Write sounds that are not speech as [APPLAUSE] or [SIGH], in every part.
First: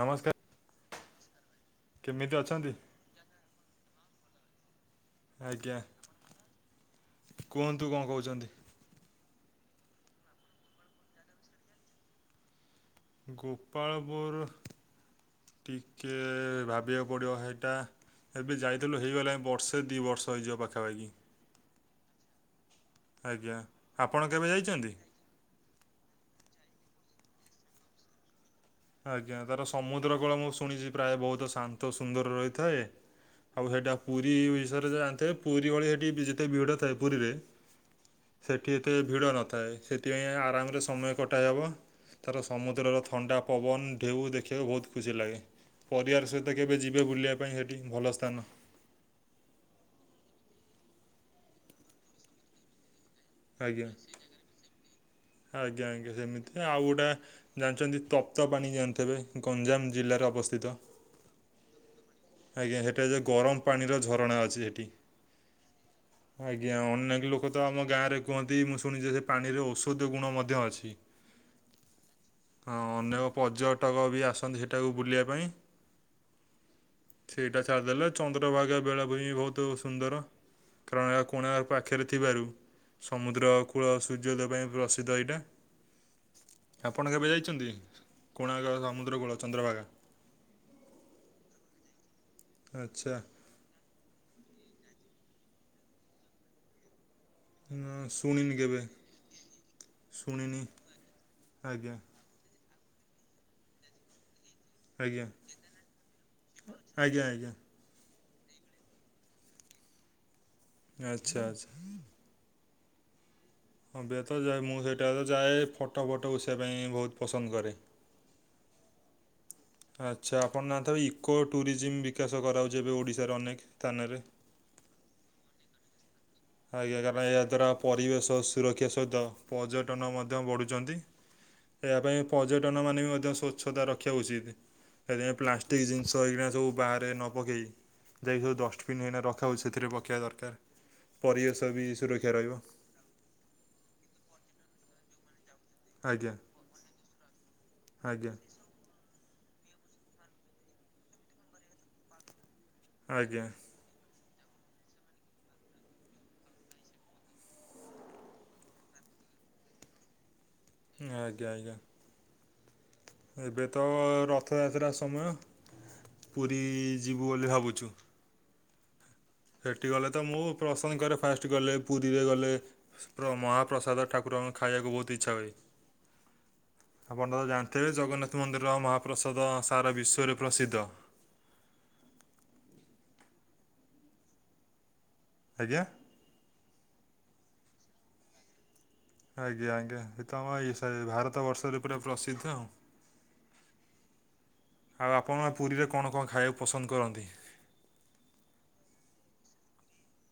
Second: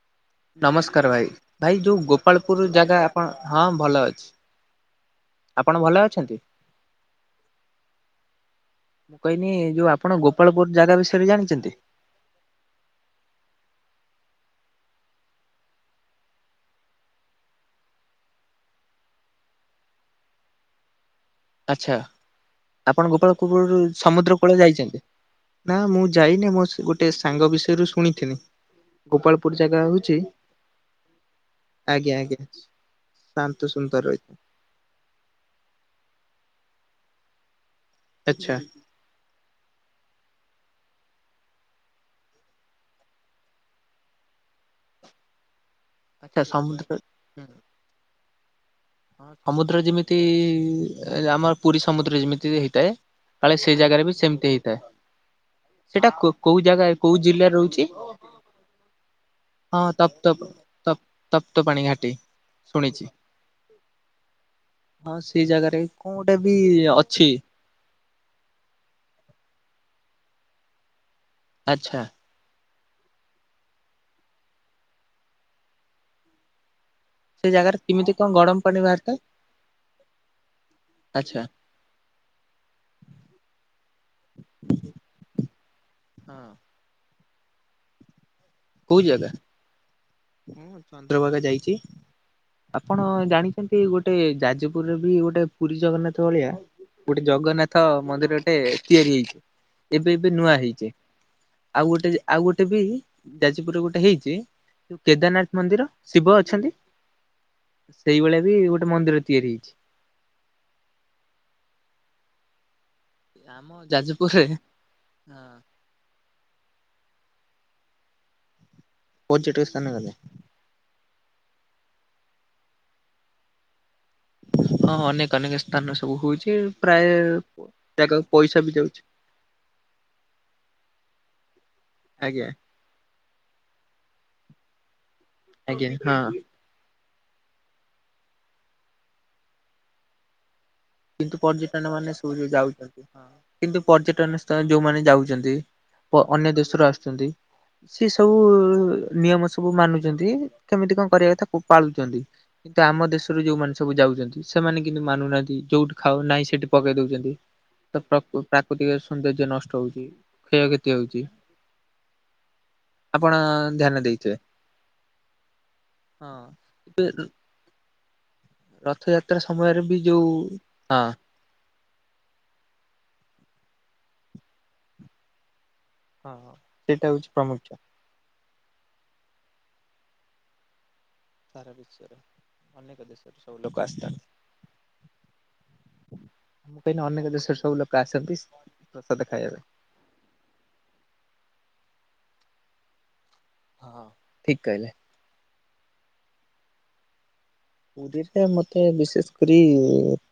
ନମସ୍କାର୍। ନମସ୍କାର୍ ଭାଇ, ଭାଇ ଯୋଉ ଗୋପାଳପୁର ଅଛନ୍ତି? ଜାଗା ଆପଣ ହଁ ଭଲ ଅଛି। ଆପଣ ଆଜ୍ଞା ଭଲ ଅଛନ୍ତି? କୁହନ୍ତୁ କଣ କହୁଚନ୍ତି। ମୁଁ କହିନି ଯୋଉ ଆପଣ ଗୋପାଳପୁର ଜାଗା ବିଷୟରେ ଜାଣିଚନ୍ତି? ଗୋପାଳପୁର ଟିକେ ଭାବିବାକୁ ପଡ଼ିବ ହେଇଟା। ଏବେ ଯାଇଥିଲୁ ହେଇଗଲାଇଁ ବର୍ଷେ ଦୁଇ ବର୍ଷ ହେଇଯିବ ପାଖାପାଖି। ଆଚ୍ଛା ଆପଣ ଆଜ୍ଞା। ଗୋପାଳପୁର ଆପଣ ସମୁଦ୍ର କେବେ କୂଳ ଯାଇଛନ୍ତି? ଯାଇଚନ୍ତି? ନା ମୁଁ ଯାଇନି ମୋ ଗୋଟେ ସାଙ୍ଗ ବିଷୟରୁ ଶୁଣିଥିନି। ଆଜ୍ଞା ତାର ସମୁଦ୍ର କୂଳ ମୁଁ ଶୁଣିଛି ପ୍ରାୟ ବହୁତ୍ ଶାନ୍ତ ଆଜ୍ଞା ସୁନ୍ଦର ଆଜ୍ଞା ରହିଥାଏ। ଶାନ୍ତ ଆଉ ସେଇଟା ସୁନ୍ଦର ପୁରୀ ରହିଛି ବିଷୟରେ ଯାଆନ୍ତେ ପୁରୀ ଭଳି ସେଇଠି ଯେତେ ବିଡ଼ ଥାଏ ପୁରୀରେ ଆଚ୍ଛା। ସେଠି ଏତେ ଭିଡ଼ ନଥାଏ ସେଥିପାଇଁ ଆରାମରେ ସମୟ କଟା ହେବ ତାର ସମୁଦ୍ରର ଥଣ୍ଡା ପବନ୍ ଢେଉ ଦେଖିବାକୁ ବହୁତ ଖୁସି ଲାଗେ ପରିବାର ଆଚ୍ଛା ସହିତ କେବେ ସମୁଦ୍ର ହଁ ଯିବେ ବୁଲିବା ପାଇଁ [UNINTELLIGIBLE] ଭଲ ସ୍ଥାନ। ସମୁଦ୍ର ଯେମିତି ଆମର ପୁରୀ ସମୁଦ୍ର ଯେମିତି ହେଇଥାଏ କାଳେ ସେଇ ଜାଗାରେ ବି ସେମିତି ହେଇଥାଏ। ସେଇଟା ଆଜ୍ଞା-ଆଜ୍ଞା କୋଉ ସେମିତି ଆଉ ଜାଗା ଗୋଟେ କୋଉ ଜିଲ୍ଲାରେ ରହୁଛି? ଜାଣିଛନ୍ତି ତପ୍ତ ପାଣି ଜାଣିଥିବେ ଗଞ୍ଜାମ ଜିଲ୍ଲାରେ ଅବସ୍ଥିତ। ତପ୍ ତପ୍ତ ପାଣି ଘାଟି। ଆଜ୍ଞା ସେଟା ଶୁଣିଛି। [UNINTELLIGIBLE] ଗରମ୍ ପାଣିର ଝରଣା ଅଛି ସେଠି, ହଁ ସେଇ ଜାଗାରେ କଣ ଗୋଟେ ବି ଅଜ୍ଞା ଅନେକ୍ ଅଛି ଲୋକ ତ ଆମ ଗାଁରେ କୁହନ୍ତି ମୁଁ ଶୁଣିଛି ସେ ପାଣିରେ ଔଷଧ ଗୁଣ ମଧ୍ୟ ଅଛି। ଆଚ୍ଛା। ହଁ ଅନେକ ପର୍ଯ୍ୟଟକ ବି ଆସନ୍ତି ସେଠାକୁ ବୁଲିବା ପାଇଁ। ସେ ସେଇଟା ଜାଗାରେ ଛାଡ଼ିଦେଲେ କେମିତି କଣ ଗରମ ଚନ୍ଦ୍ରଭାଗା ପାଣି ବାହାରିଥାଏ ବେଳାଭୂମି ବହୁତ୍ ସୁନ୍ଦର କାରଣ ଏହା ଆଚ୍ଛା କୋଣାର୍କ ପାଖେରେ ଥିବାରୁ ସମୁଦ୍ରକୂଳ ସୂର୍ଯ୍ୟୋଦୟ ପାଇଁ ପ୍ରସିଦ୍ଧ ଏଇଟା, ହଁ ଆପଣ କେବେ ଯାଇଚନ୍ତି? କୋଣାର୍କ କୋଉ ଜାଗା? ସମୁଦ୍ରକୂଳ ଚନ୍ଦ୍ରଭାଗା। ଚନ୍ଦ୍ରଭାଗା ଯାଇଚି, ଆପଣ ଆଚ୍ଛା ଯା ଜାଣିଚନ୍ତି ଗୋଟେ ଯାଜପୁରରେ ବି ଗୋଟେ ପୁରୀ ଜଗନ୍ନାଥ ଭଳିଆ ଗୋଟେ ଜଗନ୍ନାଥ ଉଁ, ଶୁଣିନି ମନ୍ଦିରଟେ କେବେ ତିଆରି ହେଇଚି, ଏବେ-ଏବେ ନୂଆ ଶୁଣିନି ହେଇଚି। ଆଉ ଆଜ୍ଞା ଗୋଟେ ଆଉ ଗୋଟେ ବି ଯାଜପୁର ଗୋଟେ ହେଇଚି ଆଜ୍ଞା କେଦାରନାଥ ମନ୍ଦିର ଶିବ ଅଛନ୍ତି ଆଜ୍ଞା ଆଜ୍ଞା ସେଇଭଳିଆ ବି ଗୋଟେ ମନ୍ଦିର ତିଆରି ହେଇଛି। ଆଚ୍ଛା ଆଚ୍ଛା। ଆମ। ମୁଁବି ଯାଜପୁରରେ ଯେତବଳେ ଯାଏ ମୁଁ ସେଇଟା ଆଗ ଯାଏ ଫଟୋ ଫଟୋ ଉଷେଇବାବା ପାଇଁ ବହୁତ୍ ପସନ୍ଦ କରେ। ପଜିଟିସ୍। ଆଚ୍ଛା ଆପଣ ନାଁ ତ ଇକୋ ଟୁରିଜିମ୍ ବିକାଶ କରାଉଚି ଏବେ ଓଡ଼ିଶାର ଅନେକ ସ୍ଥାନରେ। ହଁ ଅନେକ ଅନେକ ସ୍ଥାନ ସବୁ ହୋଉଚି। ଆଜ୍ଞା କାରଣ ଏହା ଦ୍ୱାରା ପରିବେଶ ପଇସା ବି ସୁରକ୍ଷା ଯାଉଛି। ସହିତ। ପର୍ଯ୍ୟଟନ ମଧ୍ୟ ବଢ଼ୁଚନ୍ତି ଏହା ପାଇଁ ଆଜ୍ଞା। ପର୍ଯ୍ୟ ଟନ ମାନେ ବି ମଧ୍ୟ ସ୍ୱଚ୍ଛତା ରଖିବା ଉଚିତ୍। ସେଥିପାଇଁ ପ୍ଲାଷ୍ଟିକ୍ ଆଜ୍ଞା ହଁ ଜିନଷ ଏଇକିନା ସବୁ ବାହାରେ ନ ପକେଇ। ଯାଇକି ଯୋଉ ଡଷ୍ଟବନ୍ ଏଇନା ରଖାହଉଚି ସେଥିରେ ପକେଇବା ଦରକାର୍। କିନ୍ତୁ ପର୍ଯ୍ୟଟନ ମାନେ ସବୁ ଯୋଉ ଯାଉଛନ୍ତି। କିନ୍ତୁ ପର୍ଯ୍ୟଟନ ସ୍ଥଳ ଯୋଉମାନେ ଯାଉଚନ୍ତି ପ ଆଜ୍ଞା ଅନ୍ୟ ଦେଶରୁ ଆସଚନ୍ତି। ସେ ଆଜ୍ଞା ସବୁ ନିୟମ ସବୁ ମାନୁଚନ୍ତି କେମିତି କଣ କରିବା କଥା କୁ ପାଳୁଚନ୍ତି। କିନ୍ତୁ ଆମ ଦେଶରୁ ଆଜ୍ଞା ଯୋଉମାନେ ସବୁ ଯାଉଚନ୍ତି ସେମାନେ କିନ୍ତୁ ମାନୁନାହାନ୍ତି। ଯୋଉଠି ଖାଅ ନାହିଁ ସେଠି ପକେଇ ଦଉଚନ୍ତି। ତ ପ୍ରକୁ ପ୍ରାକୃତିକ ସୌନ୍ଦର୍ଯ୍ୟ ନଷ୍ଟ ହଉଛି କ୍ଷୟକ୍ଷ ଆଜ୍ଞା ଆଜ୍ଞା ଆପଣ ଏବେ ତ ଧ୍ୟାନ ଦେଇଥିବେ। ରଥଯାତ୍ରା ସମୟ। ହଁ ପୁରୀ ଯିବୁ ବୋଲି ଭାବୁଛୁ। ରଥଯାତ୍ରା ସମୟରେ ସେଠି ବି ଗଲେ ତ ଯୋଉ ମୁଁ ପସନ୍ଦ ହଁ। କରେ ଫାଷ୍ଟ୍। ଠି ଗଲେ ପୁରୀରେ ଗଲେ ପ୍ର ମହାପ୍ରସାଦ ଠାକୁରଙ୍କ ଖାଇବାକୁ ବହୁତୁ ଇଚ୍ଛା ହୁଏ। ହଁ। ସେଇଟା ଆପଣ ହଉଛି ତ ପ୍ରମୁଖ୍ୟ। ଜାଣଥିବେ ଜଗନ୍ନାଥ ମନ୍ଦିର ମହାପ୍ରସାଦ ସାରା ବିଶ୍ଵରେ ପ୍ରସିଦ୍ଧ। ସାରା ବିଶ୍ୱର ଅନେକ ଦେଶର ସବୁ ଲୋକ ଆସଥାନ୍ତି। ଆଜ୍ଞା। ମୁଁ କହିଲି ଅନେକ ଦେଶର ସବୁ ଲୋକ ଆସନ୍ତି। ପ୍ରସାଦ ଖାଇବା ପାଇଁ। ଆଜ୍ଞା ଆଜ୍ଞା ଏ ତ ଆମ ଏଇ ସାରି ଭାରତ ବର୍ଷରେ ପୁରା ପ୍ରସିଦ୍ଧ ଆଉ। ହଁ ହଁ ଠିକ୍ କହିଲେ। ଆଉ ଆପଣ ପୁରୀରେ କଣ କଣ ଖାଇବାକୁ ପସନ୍ଦ କରନ୍ତି? ପୁରୀରେ ମତେ ବିଶେଷ୍ କରି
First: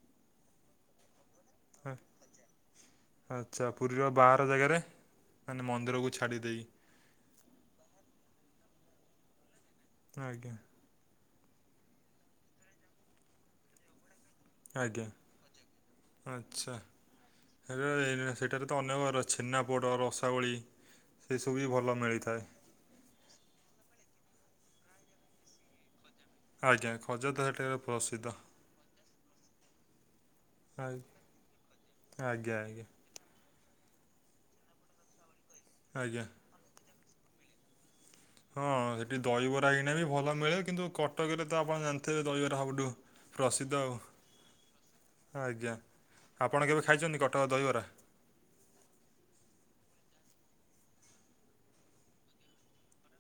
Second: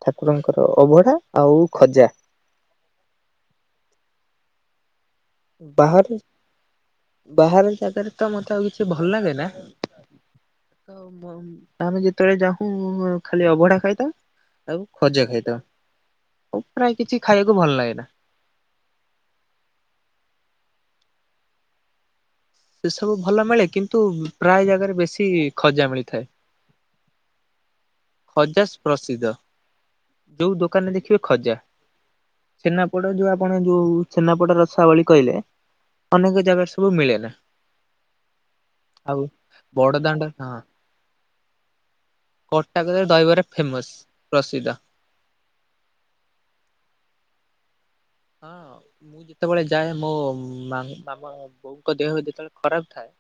ଠାକୁରଙ୍କର ଅଭଢା ଆଉ ଆ- ଖଜା। ଆଚ୍ଛା ପୁରୀର ବାହାର ଜାଗାରେ ମାନେ ମନ୍ଦିରକୁ ବାହାରେ ଛାଡି ଦେଇ। ବାହାର ଜାଗାରେ ତ ମତେ ଆଉ କିଛି ଭଲ ଲାଗେନା। ଆଜ୍ଞା। ତ [UNINTELLIGIBLE] ଆମେ ଯେତେବେଳେ ଯାହୁଁ ଖାଲି ଅବଢା ଖାଇଥାଉଁ। ଆଉ ଆଜ୍ଞା ଖଜା ଖାଇଥାଉ ଆଉ ଆଚ୍ଛା। ପ୍ରାୟେ କିଛି ଖାଇବାକୁ ଭଲ୍ ହେଲେ ଲାଗେନା। ଏ- ସେଠାରେ ତ ଅନେକକାର ଛେନାପୋଡ଼ ରସାବଳି ସେସବୁ ବି ଭଲ ମିଳିଥାଏ। ସେ ସବୁ ଭଲ ମିଳେ କିନ୍ତୁ ପ୍ରାୟ ଜାଗାରେ ବେଶୀ ଖଜା ମିଳିଥାଏ। ଆଜ୍ଞା ଖଜା ତ ହେଠେ। ଖଜାସ୍ ପ୍ରସିଦ୍ଧ ଯୋଉ ଦୋକାନରେ ଆ- ଦେଖିବେ ଖଜା। ଆଜ୍ଞା ଆଜ୍ଞା। ଛେନାପୋଡ ଯୋଉ ଆପଣ ଯୋଉ ଛେନାପୋଡ଼ ରସାବଳି କହିଲେ ଆଜ୍ଞା। ଅନେକ ଜାଗାରେ ସବୁ ମିଳେ ନା। ହଁ ଏଠି ଦହିବରା ଏଇନା ବି ବଡଦାଣ୍ଡ ଭଲ ହଁ ମିଳେ କିନ୍ତୁ କଟକରେ ତ ଆପଣ ଜା ଥିବେ ଦହିବରା ସବୁଠୁ କଟକରେ ଦହିବରା ପ୍ରସିଦ୍ଧ ଫେମସ୍ ଆଉ। ପ୍ରସିଦ୍ଧ ଆଜ୍ଞା ଆପଣ କେବେ ଖାଇଚନ୍ତି କଟକ ଦହିବରା? ହଁ ମୁଁ ଯେତେବେଳେ ଯାଏ ମୋ ମାମୁଁ ବୋଉଙ୍କ ଦେହ ଯେତେବେଳେ ଖରାପ ଥାଏ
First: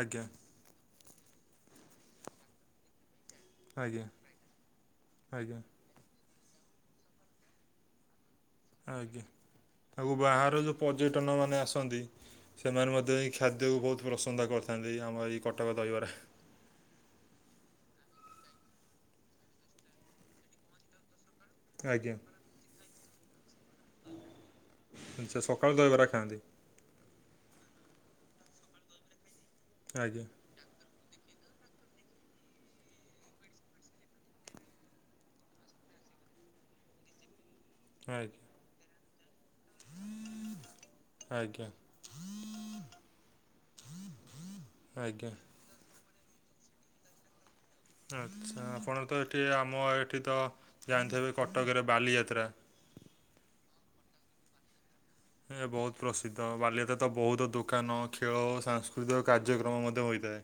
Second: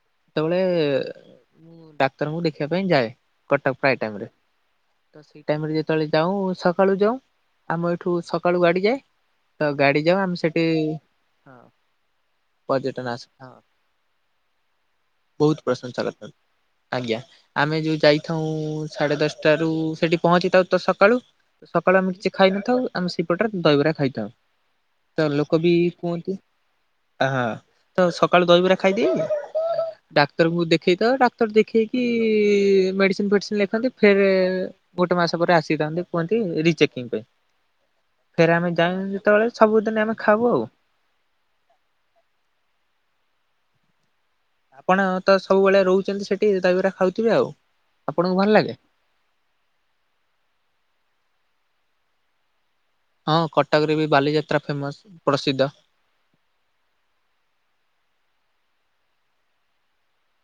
ଆଜ୍ଞା। ସେତେବେଳେ ମୁଁ ଡାକ୍ତରଙ୍କୁ ଦେଖିବା ପାଇଁ ଯାଏ କଟକ ପ୍ରୟ ଆଜ୍ଞା ଟାଇମ ରେ ତ ସେଇ ଆଜ୍ଞା ଟାଇମ ଯେତେବେଳେ ଯାଉ ସକାଳୁ ଯାଉ ଆମ ଏଠୁ ସ କାଳୁ ଗାଡି ଯାଏ ଆଜ୍ଞା। ତ ଗାଡି ଆଉ ଯାଉ ଆମେ ବାହାର ସେଠି ଯୋଉ ପର୍ଯ୍ୟଟନ ହଁ ମାନେ ଆସନ୍ତି ସେମାନେ ପର୍ଯ୍ୟଟନ ମଧ୍ୟ ଆସ ଏହି ହଁ ଖାଦ୍ୟକୁ ବହୁତ ପ୍ରସନ୍ସା କରିଥାନ୍ତି ଆମର ଏଇ ବହୁତ କଟକ ପ୍ରଶଂସା ଦହିବରା। କରିଥାନ୍ତି। ଆଜ୍ଞା ଆମେ ଯୋଉ ଯାଇଥାଉ ସାଢେ ଦଶଟାରୁ ସେଠି ପହଞ୍ଚିଥାଉ ତ ସକାଳୁ ସକାଳୁ ଆମେ ଆଜ୍ଞା କିଛି ଖାଇନଥାଉ ଆମେ ସେଇପଟରେ ଦହିବରା ଖାଇ ତ ଆଚ୍ଛା ଲୋକ ବି ସକାଳୁ ଦହିବରା କୁହନ୍ତି ଖାଆନ୍ତି ହା ତ ସକାଳୁ ଦହିବରା ଖାଇଦିଏ ଆଜ୍ଞା ଡାକ୍ତରଙ୍କୁ ଦେଖ ଦେଖେଇ ଦିଏ ଡାକ୍ତର ଦେଖେଇକି ମେଡ଼ିସିନ ଫେଡ଼ିସିନ ଲେଖନ୍ତି ଫେରେ ଏ ଗୋଟେ ମାସ ପରେ ଆସିଥାନ୍ତି କୁହନ୍ତି ରିଚେକିଂ ପାଇଁ। ଆଗ ଫେରେ ଆମେ ଯେତେବେଳେ ସବୁଦିନେ ଆମେ ଖାଉୁ ଆଉ ଆଜ୍ଞା। ଆପଣ ଆଜ୍ଞା। ତ ସବୁବେଳେ ରହୁଚନ୍ତି ସେଟି ଦହିବରା ଖାଉଥିବେ ଆଉ। ଆପଣଙ୍କୁ ଭଲ ଆଚ୍ଛା ଲାଗେ ଆପଣ ତ ଏଠି ଆମ ଏଠି ତ ଜାଣିଥିବେ କଟକରେ ବାଲିଯାତ୍ରା ହଁ କଟକ ରେ ବି ବାଲିଯାତ୍ରା ଫେମସ। ପ୍ରସିଦ୍ଧ ଏ ବହୁତ ପ୍ରସିଦ୍ଧ ବାଲିଯାତ୍ରା ରେ ତ ବହୁତ ଦୋକାନ ଖେଳ ଓ ସାଂସ୍କୃତିକ କାର୍ଯ୍ୟକ୍ରମ ମଧ୍ୟ ହୋଇଥାଏ।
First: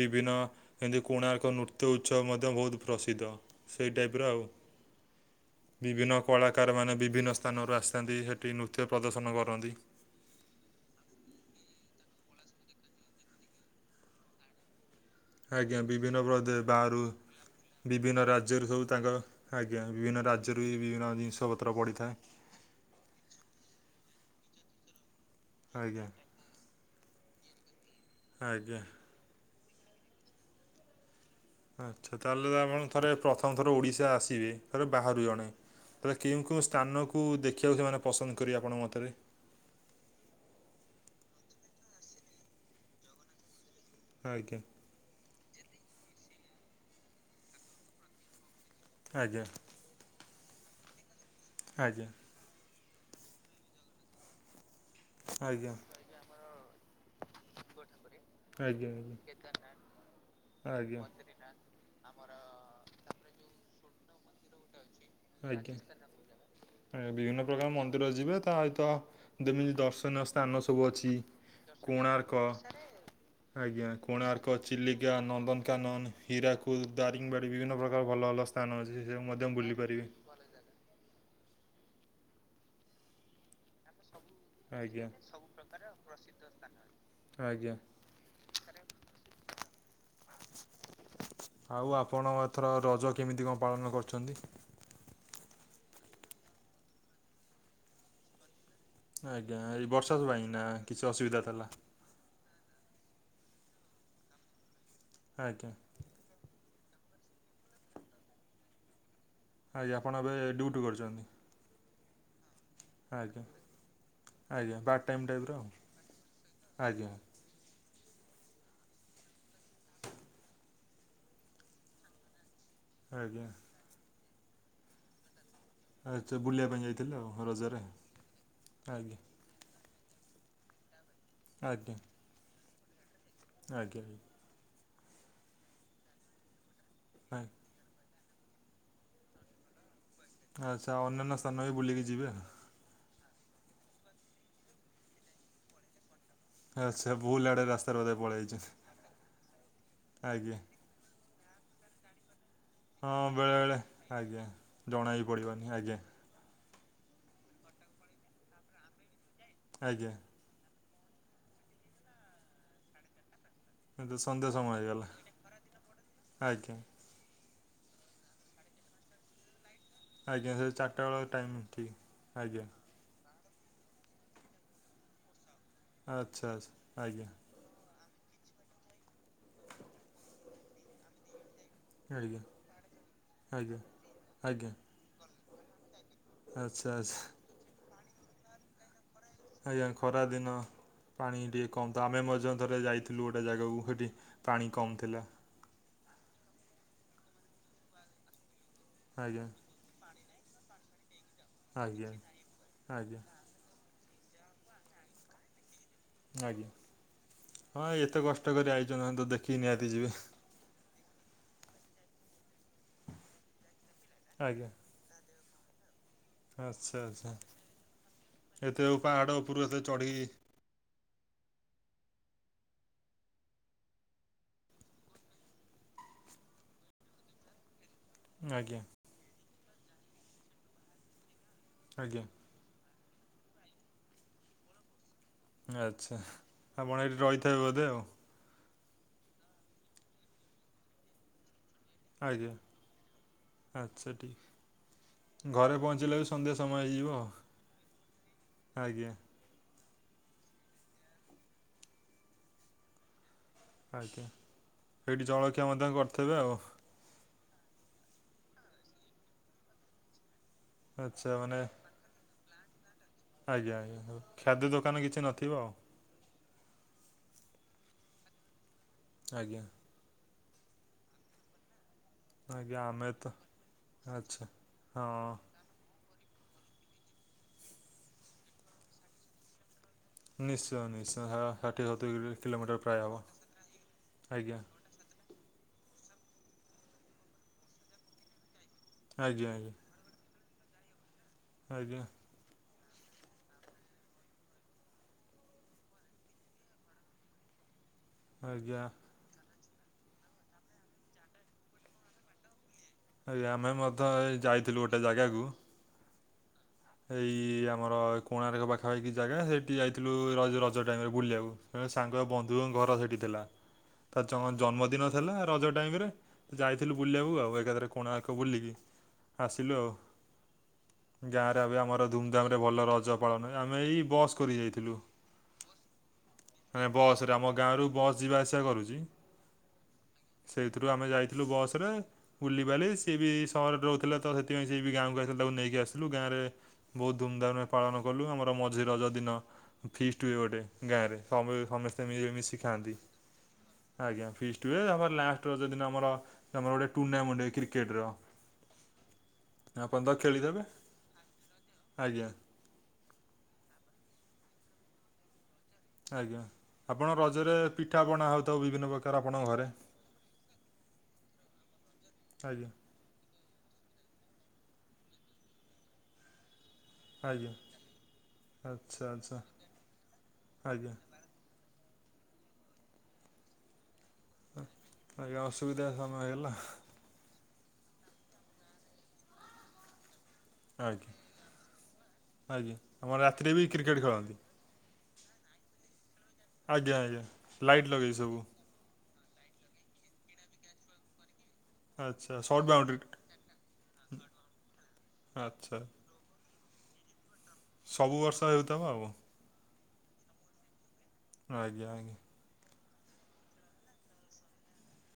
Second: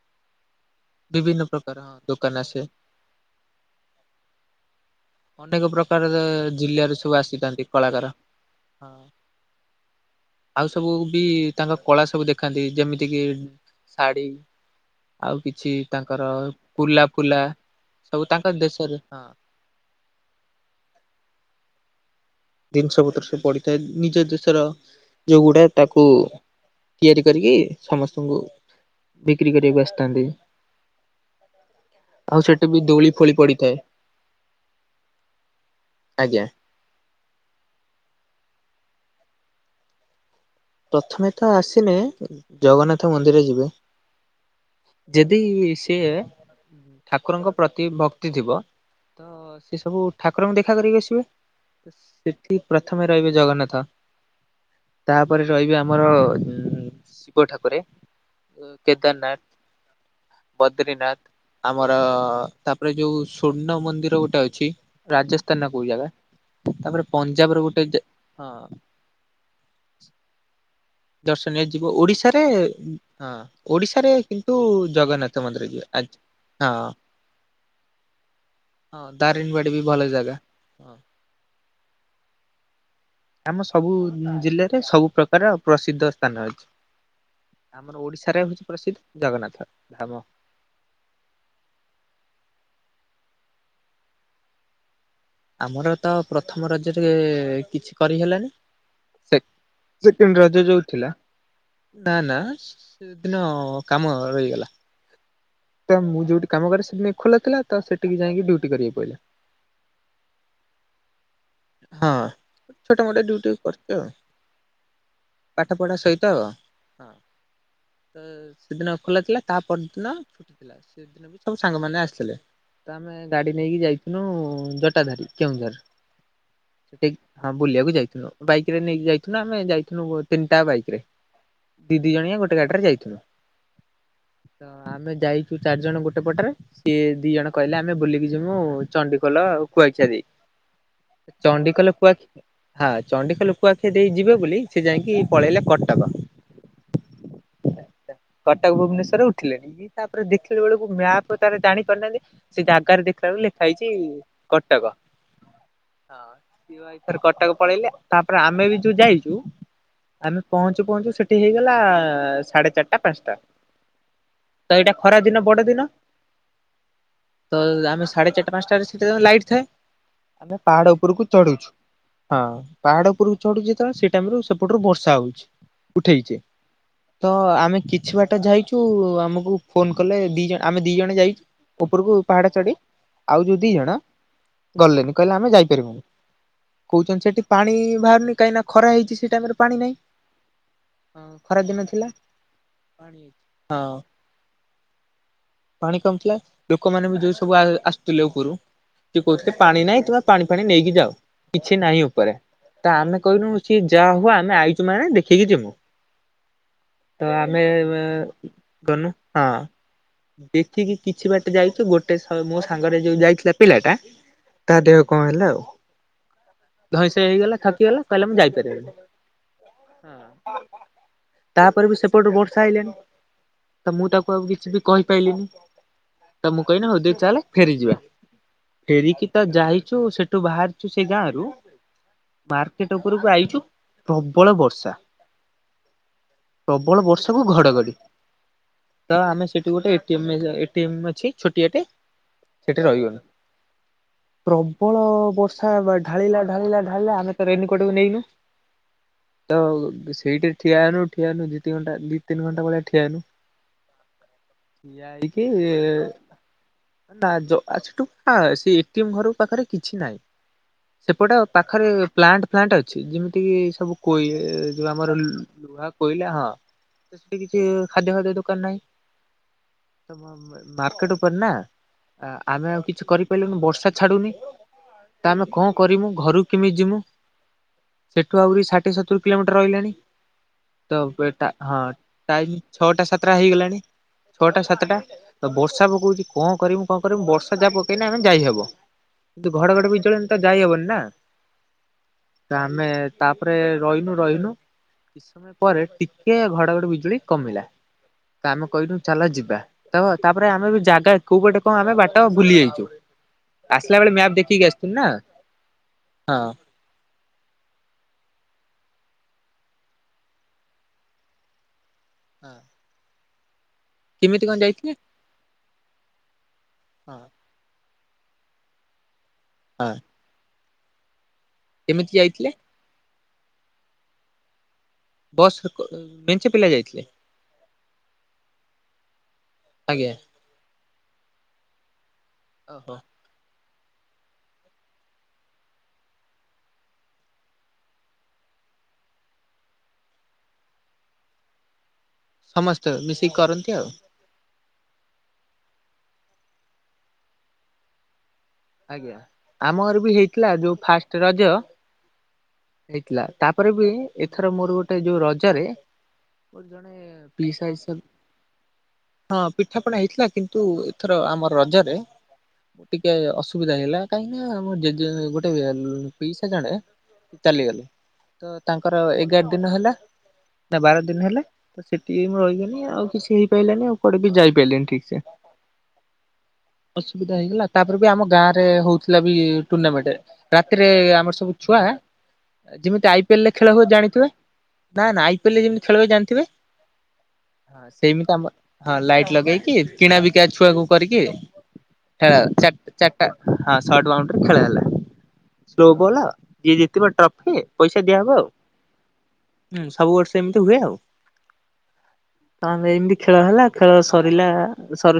ବିଭିନ୍ନ ଏମିତି ବିଭିନ୍ନ କୋଣାର୍କ ପ୍ରକାର ନୃତ୍ୟ ଉତ୍ସବ ଦୋକାନ ମଧ୍ୟ ଆସେ ବହୁତ ପ୍ରସିଦ୍ଧ ସେଇ ଟାଇପ୍ ର ଆଉ। ଅନେକ ପ୍ରକାର ବିଭିନ୍ନ ଜିଲ୍ଲାରୁ କଳାକାରମାନେ ସବୁ ବିଭିନ୍ନ ଆସିଥାନ୍ତି ସ୍ଥାନରୁ କଳାକାର। ଆସିଥାନ୍ତି ହେଠି ନୃତ୍ୟ ହଁ ପ୍ରଦର୍ଶନ କରନ୍ତି। ଆଉ ସବୁ ବି ତାଙ୍କ କଳା ସବୁ ଦେଖନ୍ତି ଯେମିତି କିି ଶାଢ଼ୀ ଆଉ କିଛି ଆଜ୍ଞା ବିଭିନ୍ନ ତାଙ୍କର ପ୍ରଦେ ବାହାରୁ କୁଲା ଫୁଲା ବିଭିନ୍ନ ସବୁ ତାଙ୍କ ରାଜ୍ୟରୁ ସବୁ ଦେଶରେ ତାଙ୍କ ହଁ ଆଜ୍ଞା ବିଭିନ୍ନ ରାଜ୍ୟରୁ ବି ବିଭିନ୍ନ ଜିନିଷପତ୍ର ପଡ଼ିଥାଏ। ଜିନିଷ ପତ୍ର ସେ ପଡିିଥାଏ ନିଜ ଦେଶର ଯୋଉଗୁଡା ତାକୁ ଆଜ୍ଞା ତିଆରି କରିକି ସମସ୍ତଙ୍କୁ ଆଜ୍ଞା। ବିକ୍ରି କରିବାକୁ ଆସିଥାନ୍ତି। ଆଚ୍ଛା ଆଉ ତାହେଲେ ତ ସେଠି ବି ଆପଣ ଥରେ ଦୋଳି ଫୋଳି ପ୍ରଥମ ଥରେ ପଡିଥାଏ ଓଡ଼ିଶା ଆସିବେ ଥରେ ବାହାରୁ ଜଣେ ତାଲେ ଆଜ୍ଞା କେଉଁ କେଉଁ ସ୍ଥାନକୁ ଦେଖିବାକୁ ସେମାନେ ପସନ୍ଦ କରିବେ ଆପଣଙ୍କ ମତରେ? ପ୍ରଥମେ ତ ଆସିଲେ ଜଗନ୍ନାଥ ମନ୍ଦିର ଯିବେ। ଆଜ୍ଞା। ଯଦି ସିଏ ଠାକୁରଙ୍କ ପ୍ରତି ଭକ୍ତି ଥିବ ତ ଆଜ୍ଞା ସେ ସେ ସବୁ ଠାକୁରଙ୍କୁ ଦେଖା କରିକି ଆସିବେ ଆଜ୍ଞା ସେଠି ପ୍ରଥମେ ରହିବେ ଜଗନ୍ନାଥ ତାପରେ ଆଜ୍ଞା ରହିବେ ଆମର ଉଁ ଶିବ ଠାକୁରେ ଆଜ୍ଞା କେଦାରନାଥ ଆଜ୍ଞା। ଆଜ୍ଞା। ବଦ୍ରିନାଥ ଆମର ତାପରେ ଯୋଉ ସ୍ଵର୍ଣ୍ଣ ମନ୍ଦିର ଗୋଟେ ଅ ଅଛି ରାଜସ୍ଥାନ ନା ଆଜ୍ଞା କୋଉ ଜାଗା ଆଜ୍ଞା ତାପରେ ବିଭିନ୍ନ ପଞ୍ଜାବର ପ୍ରକାର ଗୋଟେ ଜ ମନ୍ଦିର ଯିବେ ହଁ ତା ସହିତ ଯେମିତି ଦର୍ଶନୀୟ ସ୍ଥାନ ସବୁ ଅଛି ଦର୍ଶନୀୟ ଯିବ ଓଡିଶାରେ କୋଣାର୍କ ହଁ ଆଜ୍ଞା ଓଡିଶାରେ କିନ୍ତୁ କୋଣାର୍କ, ଚିଲିକା, ଜଗନ୍ନାଥ ମନ୍ଦିର ଯିବ ହଁ ନନ୍ଦନକାନନ ହୀରାକୁଦ, ଦାରିଙ୍ଗବାଡ଼ି ବିଭିନ୍ନ ପ୍ରକାର ଭଲ ଭଲ ସ୍ଥାନ ଅଛି ହଁ ସେଟାକୁ ମଧ୍ୟ ଦାରିଙ୍ଗବାଡି ବି ଭଲ ବୁଲିପାରିବେ। ଜାଗା ହଁ ଆମ ସବୁ ଜିଲ୍ଲାରେ ଆଜ୍ଞା। ସବୁ ପ୍ରକାର ପ୍ରସିଦ୍ଧ ସ୍ଥାନ ଅଛି। ଅଛି। ଆଜ୍ଞା। ଆମର ଓଡ଼ିଶାରେ ହଉଛି ପ୍ରସିଦ୍ଧ ଜଗନ୍ନାଥ ଧାମ। ଆଉ ଆପଣ ଏଥର ରଜ କେମିତି କଁ ପାଳନ କରିଛନ୍ତି। ଆମର ତ ପ୍ରଥମ ରାଜ ରେ କିଛି କରିହେଲାନି। ସେ ଆଜ୍ଞା ଏଇ ବର୍ଷା ସେକେଣ୍ଡ ପାଇଁ ରଜ ନା ଯୋଉ କିଛି ଥିଲା ଅସୁବିଧା ଥିଲା। ନା ନା ସେଦିନ କାମ ରହିଗଲା। ଆଜ୍ଞା। ତ ମୁଁ ଯୋଉଠି କାମ କରେ ସେଦିନ ବି ଖୋଲା ଥିଲା ତ ସେଠିକି ଯାଇଁକି ଡ୍ୟୁଟି କରିବାକୁ ପଇଲା। ଆଜ୍ଞା ଆପଣ ଏବେ ଡି୍ୟୁଟିୁ କରିଛନ୍ତି। ହଁ। ଛୋଟ ମୋଟେ ଡିଉଟି କରୁଛି ଆଉ ଆଜ୍ଞା ପାର୍ଟ ଟାଇମ୍ ଟାଇପର ଆଉ। ପାଠ ପଢା ସହିତ ହଁ। ଆଜ୍ଞା ତ ସେଦିନ ଖୋଲା ଥିଲା ତା ପରଦିନ ଛୁଟି। ଥିଲା ସେଦିନ ବି ସବୁ ସାଙ୍ଗମାନେ ଆସିଥିଲେ। ତ ଆମେ ଆଜ୍ଞା ଗାଡି ନେଇକି ଯାଇ ଏ ଯୋଉଁ ଯଟାଧାରୀ କେଉଁଝର। ଆଚ୍ଛା ବୁଲିବା ପାଇଁ ଯାଇଥିଲେ ଆଉ ସେଠିକ ହଁ ରଜରେ। ବୁଲିବାକୁ ଯାଇଥିଲୁ। ବାଇକରେ ନେଇକି ଆଜ୍ଞା ଯାଇଥିଲୁ ନା ଆମେ। ଆମେ ଯାଇଥିଲୁ ତିନିଟା ବାଇକରେ। ଆଜ୍ଞା ଦି ଦି ଜଣିଆ ଗୋଟେ ଗାଡିରେ ଯାଇଥିଲୁ। ଆଜ୍ଞା। ତ ଆମେ ଯାଇଛୁ ଚାରି ଜଣ ଗୋଟେ ପଟରେ ସିଏ ଦି ଜଣ କହିଲେ ଆମ ଆମେ ବୁଲିକି ଯିମୁ ଚଣ୍ଡଖୋଲ ଆଉ କୁଆଖିଆ ଦେଇକି। ଆଚ୍ଛା ଅନ୍ୟାନ୍ୟ ସ୍ଥାନ ବି ବୁଲିକି ଯିବେ। ହଁ ଚଣ୍ଡିଖୋଲ କୁୁଆଖିଆ ଦେଇ ଯିବେ ବୋଲି ସେ ଯାଇଁକି ପଳେଇଲେ କଟକ। ଆଚ୍ଛା ଭୁଲ୍ଆଡେ ରାସ କଟକ ଭୁବନଶ୍ବର ରେ ଉଠିଲେଣି ଇଏ ତାପରେ ଆଜ୍ଞା ଦେଖିଲା ବେଳକୁ ମ୍ୟାପ ତାରେ ଜାଣି ପାରୁନାହାନ୍ତି। ସେ ଜାଗାରେ ହଁ ଦେଖିଲା ବେଳୁ୍କୁ ଲେଖା ବେଳେବେଳେ ହେଇଛି ଆଜ୍ଞା କଟକ ଜଣା ବି ପଡ଼ିବନି ଆଜ୍ଞା ହଁ। ସିଏ ଭାଇ ତାର କଟକ ପଳେଇଲେ ତାପରେ ଆମେ ବି ଯୋଉ ଯାଇଛୁ। ଆଜ୍ଞା। ଆମେ ପହଞ୍ଚୁ ପହଞ୍ଚୁ ସେଠି ହେଇଗଲା ସାଢେ ଚାରିଟା ପାଞ୍ଚଟା। କିନ୍ତୁ ସନ୍ଧ୍ୟା ସମୟ ତ ଏଇଟା ହେଇଗଲା ଖରା ଦିନ ବଡ ଦିନ। ଆଜ୍ଞା ତ ଆମେ ସାଢ଼େ ଚାରିଟା ପାଞ୍ଚଟାରେ ସେଠି ତ ଲାଇଟ୍ ଥାଏ। ଆଜ୍ଞା ଆମେ ସେ ପାହଡ଼ ଚାରିଟା ବେଳ ଉପରକୁ ଟାଇମ୍ ଚଢୁଛୁ ଠିକ୍ ହଁ। ଆଜ୍ଞା ପାହାଡ ଉପରକୁ ଚଢୁଛୁ ଯେତେବେଳେ ସେ ଟାଇମରୁ ସେପଟୁରୁ ବର୍ଷା ଆଉଛି ଉଠେଇଛେ ଆଚ୍ଛା ଆଚ୍ଛା ଆଜ୍ଞା ତ ଆମେ। କିଛି ବାଟ ଯାଇଛୁ ଆମକୁ ଫୋନ କଲେ ଦି ଜଣ ଆମେ ଦି ଜଣ ଆମେ ଦି ଯାଇଛୁ। ଉପରକୁ ଆଜ୍ଞା ପାହାଡ ଚଢି ଆଉ ଯୋଉ ଦି ଆଜ୍ଞା ଜଣ ଆଜ୍ଞା ଗଲେନି କହିଲେ ଆମେ ଯାଇପାରିବୁନୁ। ଆଚ୍ଛା ଆଚ୍ଛା କହୁଛନ୍ତି ସେଠି ପାଣି ବାହାରୁନି କାହିଁକି ନା ଖରା ହେଇଛି ସେଠି। ଆଜ୍ଞା। ଖରାଦିନ ପାଣି ଖରା ଟିକେ ଦିନ କମ ତ ଥିଲା ଆମେ ମଧ୍ୟ ଥରେ ପାଣି ଯାଇଥିଲୁ ଗୋଟେ ଜାଗାକୁ ହଁ ସେଠି। ପାଣି କମ୍ ଥିଲା। ପାଣି କମ ଥିଲା। ଲୋକମାନେ ବି ଯୋଉ ସବୁ ଆ ଆସୁଥିଲେ ଉପରୁ ସିଏ ଆଜ୍ଞା କହୁଥିଲେ ପାଣି ନାହିଁ ତୁମେ ପାଣି ଫାଣି ନେଇକି ଯାଅ କିଛି ନାହିଁ ଆଜ୍ଞା ଉପରେ ତ ଆଜ୍ଞା ଆମେ କହିଲୁ ସିଏ ଯାହା ହଉ ଆମେ ଆଇଚୁ ମାନେ ଦେଖିକି ଯିମୁ। ଆଜ୍ଞା ତ ଆମେ ହଁ ମେ ଏତେ କଷ୍ଟ କରି ଗନୁ ଆଇଛନ୍ତି ତ ହଁ। [UNINTELLIGIBLE] ଦେଖିକି କିଛି ବାଟ ଯାଇଛୁ ଗୋଟେ ସା ମୋ ସାଙ୍ଗରେ ଯୋଉ ଯାଇଥିଲା ପିଲାଟା। ଆଜ୍ଞା। ତା ଦେହ କଁ ହେଲା ଆଉ। ଆଚ୍ଛା ଧଇଁସଇ ଆଚ୍ଛା ହେଇଗଲା ଥକିଗଲା। କହିଲା ମୁଁ ଏତେ ପାହାଡ଼ ଉପରୁ ଏତେ ଚଢ଼ିକି ଯାଇପାରିବିନି। ତାପରେ ବି ସେପଟୁ ବର୍ଷା ଆଇଲାଣି। ତ ମୁଁ ତାକୁ ଆଉ କିଛି ବି କହିପାଇଲିିନି। ତ ମୁଁ କହିଲି ହଉଦେ ଚାଲେ ଫେରିଯିବା। ଆଜ୍ଞା। ଫେରିକି ତ ଯାଇଛୁ ସେଠୁ ବାହାରିଛୁ ସେ ଗାଁ ରୁ ଆଜ୍ଞା। ମାର୍କେଟ ଉପରକୁ ଆଇଛୁ ପ୍ରବଳ ବର୍ଷା। ଆଚ୍ଛା। ପ୍ରବଳ ଆପଣ ଏଇଠି ବର୍ଷାକୁ ରହିଥେବେ ବୋଧେ ଘଡଘଡି ଆଉ? ତ ଆମେ ସେଠି ଗୋଟେ ଏ ଟି ଏମ୍ ମେ ଏ ଟି ଏମ୍ ଅଛି ଛୋଟିଆଟେ ଆଜ୍ଞା ସେଠି ରହିଗଲୁ। ଆଚ୍ଛା ଠିକ୍ ପ୍ରବଳ ବର୍ଷା ଘରେ ପହଞ୍ଚିଲେ ବି ଢାଳିଲା ସନ୍ଧ୍ୟା ସମୟ ଢାଳିଲା ହେଇଯିବ ଢାଳିଲା। ଆମେ ତ ରେନିକୋଟ ଵି ନେଇନୁ। ଆଜ୍ଞା। ତ ସେଇଟି ଠିଆହେଲୁ ଠିଆହେଲୁ ଦିିଦି ଘଣ୍ଟା ଦି ତିନି ଘଣ୍ଟାଭଳିଆ ଠିଆ ହେଲୁ। ଆଜ୍ଞା। ସେଇଠି ଜଳଖିଆ ମଧ୍ୟ କରିଥେବେ ଆଉ? ନା ଜ ଆଜଠୁ ଫାଳେ ସେ ଏଟିଏମ୍ ଘର ପାଖରେ କିଛି ନହିଁ। ଆଚ୍ଛା ସେପଟେ ମାନେ ପାଖରେ ପ୍ଲାଣ୍ଟ ଫ୍ଲାଣ୍ଟ ଅଛି ଯେମିତିକି ସବୁ କୋଇ ଯୋଉ ଆମର ଥିବ କହିଲା ହଁ, ସେ କିଛି ଖାଦ୍ୟ ଫାଦ୍ୟ ଦୋକାନ ନାହିଁ। ଆଜ୍ଞା। ତ ମାର୍କେଟ ଉପରେ ନା ଆ ଆମେ ଆଜ୍ଞା ଆଉ କିଛି ତ କରିପାରିଲୁନି, ବର୍ଷା ଛାଡୁନି ଆଚ୍ଛା ହଁ ତ ଆମେ କଣ? କରିମୁ ଘରୁ କେମିତି ଯିମୁ। [INAUDIBLE] ସେଠୁ ଆହୁରି ଷାଠିଏ ସତୁରି କିଲୋମିଟର ରହିଲାଣି। ନିଶ୍ଚୟ ତ ନିଶ୍ଚୟ ହଁ ଷାଠିଏ ସତୁରି ଟାଇମ୍ କିଲୋମିଟର ପ୍ରାୟ ଛଅଟା ହେବ ସାତଟା ହେଇଗଲାଣି। ଆଜ୍ଞା ଛଅଟା ସାତଟା, ତ ବର୍ଷା ପକଉଛି କଣ କରିମୁ, କଣ କରିମୁ, ବର୍ଷା ଯା ପ କେହିି ଆମେ ଯାଇହବ। ଆଜ୍ଞା କିନ୍ତୁ ଆଜ୍ଞା ଘଡଘର ବି ଜ ତ ଯାଇ ହେବନ ନା ଆଜ୍ଞା। ତ ଆମେ ତାପରେ ରହିନୁ ରହିନୁ। କିଛି ସମୟ ପରେ ଟିକେ ଘଡଘଡି ବିଜୁଳି କମିଲା। ତ ଆମେ ଆଜ୍ଞା କହିଲୁ ଚାଲ ଯିବା, ତ ତାପରେ ଆମେ ବି ଜାଗା କୋଉ ଗଟେ କଣ ଆମେ ବାଟ ଭୁଲି ଯାଇଛୁ। ଆରେ ଆମେ ଆସିଲା ମଧ୍ୟ ବେଳେ ମ୍ୟାପ ଏ ଦେଖିକି ଯାଇଥିଲୁ ଆସିଥିଲୁ ଗୋଟେ ନା ଜାଗାକୁ ହଁ ଅଁ ଏଇ ଆମର କୋଣାର୍କ ପାଖାପାଖି ଜାଗା, ସେଇଠି ଯାଇଥିଲୁ ରଜ ରଜ ଟାଇମରେ ବୁଲିବାକୁ। ଜଣେ ସାଙ୍ଗର ବନ୍ଧୁଙ୍କ ଘର ସେଠି ଥିଲା। କେମିତି ତା କଣ ଯାଇଥିଲେ ଜନ୍ମଦିନ ଥିଲା ରଜ ଟାଇମ ରେ ଯାଇଥିଲୁ ହଁ ବୁଲିବାକୁ ଆଉ ଏକାଥରେ କୋଣାର୍କ ବୁଲିକି ଆସିଲୁ ଆଉ ହଁ ଗାଁ ଏବେ ଆମର କେମିତି ଯାଇଥିଲେ ଧୁମଧାମରେ ଭଲ ରଜ ପାଳନ ହୁଏ ଆମେ ଏଇ ବସ୍ କରି ଯାଇଥିଲୁ। ବସ ରେ କ ବେଞ୍ଚ ପିଲା ଯାଇଥିଲେ। ପୁରା ଆମ ଗାଁରୁ ବସ୍ ଯିବା ଆସିବା କରୁଛି। ଆଜ୍ଞା। ସେଇଥିରୁ ଆମେ ଯାଇଥିଲୁ ବସରେ, ବୁଲିବାଲି ଓହୋ ସିଏ ବି ସହରରେ ରହୁଥିଲା ତ ସେଥିପାଇଁ ସେଏ ବି ଗାଁକୁ ଆସିଲା ତାକୁ ନେଇକି ଆସିଲୁ ଗାଁରେ ବହୁତ ଧୁମଧାମରେ ପାଳନ କଲୁ। ଆମର ମଝି ରଜ ଦିନ ଫିଷ୍ଟ ହୁଏ ଗୋଟେ ଗାଁରେ, ସମସ୍ତେ ମି ମିଶି ସମସ୍ତେ ଖାଆନ୍ତି, ମିଶିକି କରନ୍ତି ଆଉ ଆଜ୍ଞା ଫିଷ୍ଟ। ଟୁ ଆମର ଲାଷ୍ଟ ରଜ ଦିନ ଆମର ଆମର ଗୋଟେ ଟୁର୍ଣ୍ଣାମେଣ୍ଟୁଏ କ୍ରିକେଟର ଆଜ୍ଞା ଆମ ଆପଣ ଘର ତ ବି ହେଇଥିଲା ଖେଳିଦେବେ ଯୋଉ ଫାଷ୍ଟ ରଜ ଆଜ୍ଞା। ହେଇଥିଲା ତାପରେ ବି ଏଥର ମୋର ଗୋଟେ ଯଉ ରଜ ରେ ଆଜ୍ଞା। ମୋର ଜଣେ ଆପଣ ରଜରେ ପିଇସା ପିଠା ପଣା ହେଉଥିବ ବିଭିନ୍ନ ପ୍ରକାର ହିସାବ୍- ହଁ ଆପଣଙ୍କ ଘରେ ପିଠା ପଣା ହେଇଥିଲା କିନ୍ତୁ ଏଥର ଆମର ରଜରେ ଆଜ୍ଞା। ଟିକେ ଅସୁବିଧା ହେଇଗଲା କାହିଁକି ନା ଆମ ଜେଜେ- ଗୋଟେ ପିଇସା ଜଣେ ଆଜ୍ଞା। ଚାଲିଗଲେ ତ ତାଙ୍କର ଆଚ୍ଛା ଆଚ୍ଛା ଏଗାର ଦିନ ହେଲା ନା ଆଜ୍ଞା ବାର ଦିନ ହେଲା ତ ସେଠି ମୁଁ ରହିଗଲି ଆଉ କିଛି ହେଇପାଇଲାନି ଆଉ। କୁଆଡେ ବି ଯାଇ ପାଇଲିନି ଠିକ୍ ସେ। ଆଜ୍ଞା ଅସୁବିଧା ସମୟ ହେଇଗଲା ଅସୁବିଧା ହେଇଗଲା ତାପରେ ବି ଆମ ଗାଁ ରେ ହଉ ଥିଲା ବି ଟୁର୍ଣ୍ଣାମେଣ୍ଟ୍ ରାତିରେ ଆଜ୍ଞା। ଆମର ସବୁ ଛୁଆ ଆଜ୍ଞା ଯେମିତି ଆମର ଆଇ ପି ଏଲ୍ ରାତିରେ ରେ ବି ଖେଳ ହୁଏ କ୍ରିକେଟ୍ ଜାଣିଥିବେ? ଖେଳନ୍ତି ନା ନା ଆଇ ପି ଏଲ୍ ଯେମତି ଖେଳହୁଏ ଜାଣିଥିବେ? ଆଜ୍ଞା ଆଜ୍ଞା। ଲାଇଟ୍ ହଁ- ଲଗେଇ ସେମତି ସବୁ ଆମର ହଁ ଲାଇଟ୍ ଲଗେଇକି କିଣା ବିକା ଛୁଆକୁ କରିକି ଖେଳ ଆଛା ଶର୍ଟ ବାଉଣ୍ଡ୍ରି ଚାରିଟା ହଁ ସର୍ଟ ବାଉଣ୍ଡରୀ ରେ ଖେଳ ହେଲା ଆଚ୍ଛା। ସ୍ଲୋ ବଲ ଯିଏ ଜିତିବ ଟ୍ରଫି ପଇସା ସବୁ ଦିଆହବ ବର୍ଷ ଆଉ ହେଉଥିବ ଆଉ ହୁଁ- ସବୁ ବର୍ଷ ଏମିତି ହୁଏ ଆଉ। ଆଜ୍ଞା ଆଜ୍ଞା। ତମେ ଏମିତି ଖେଳ ହେଲା ଖେଳ ସରିଲା ସରୁ ସ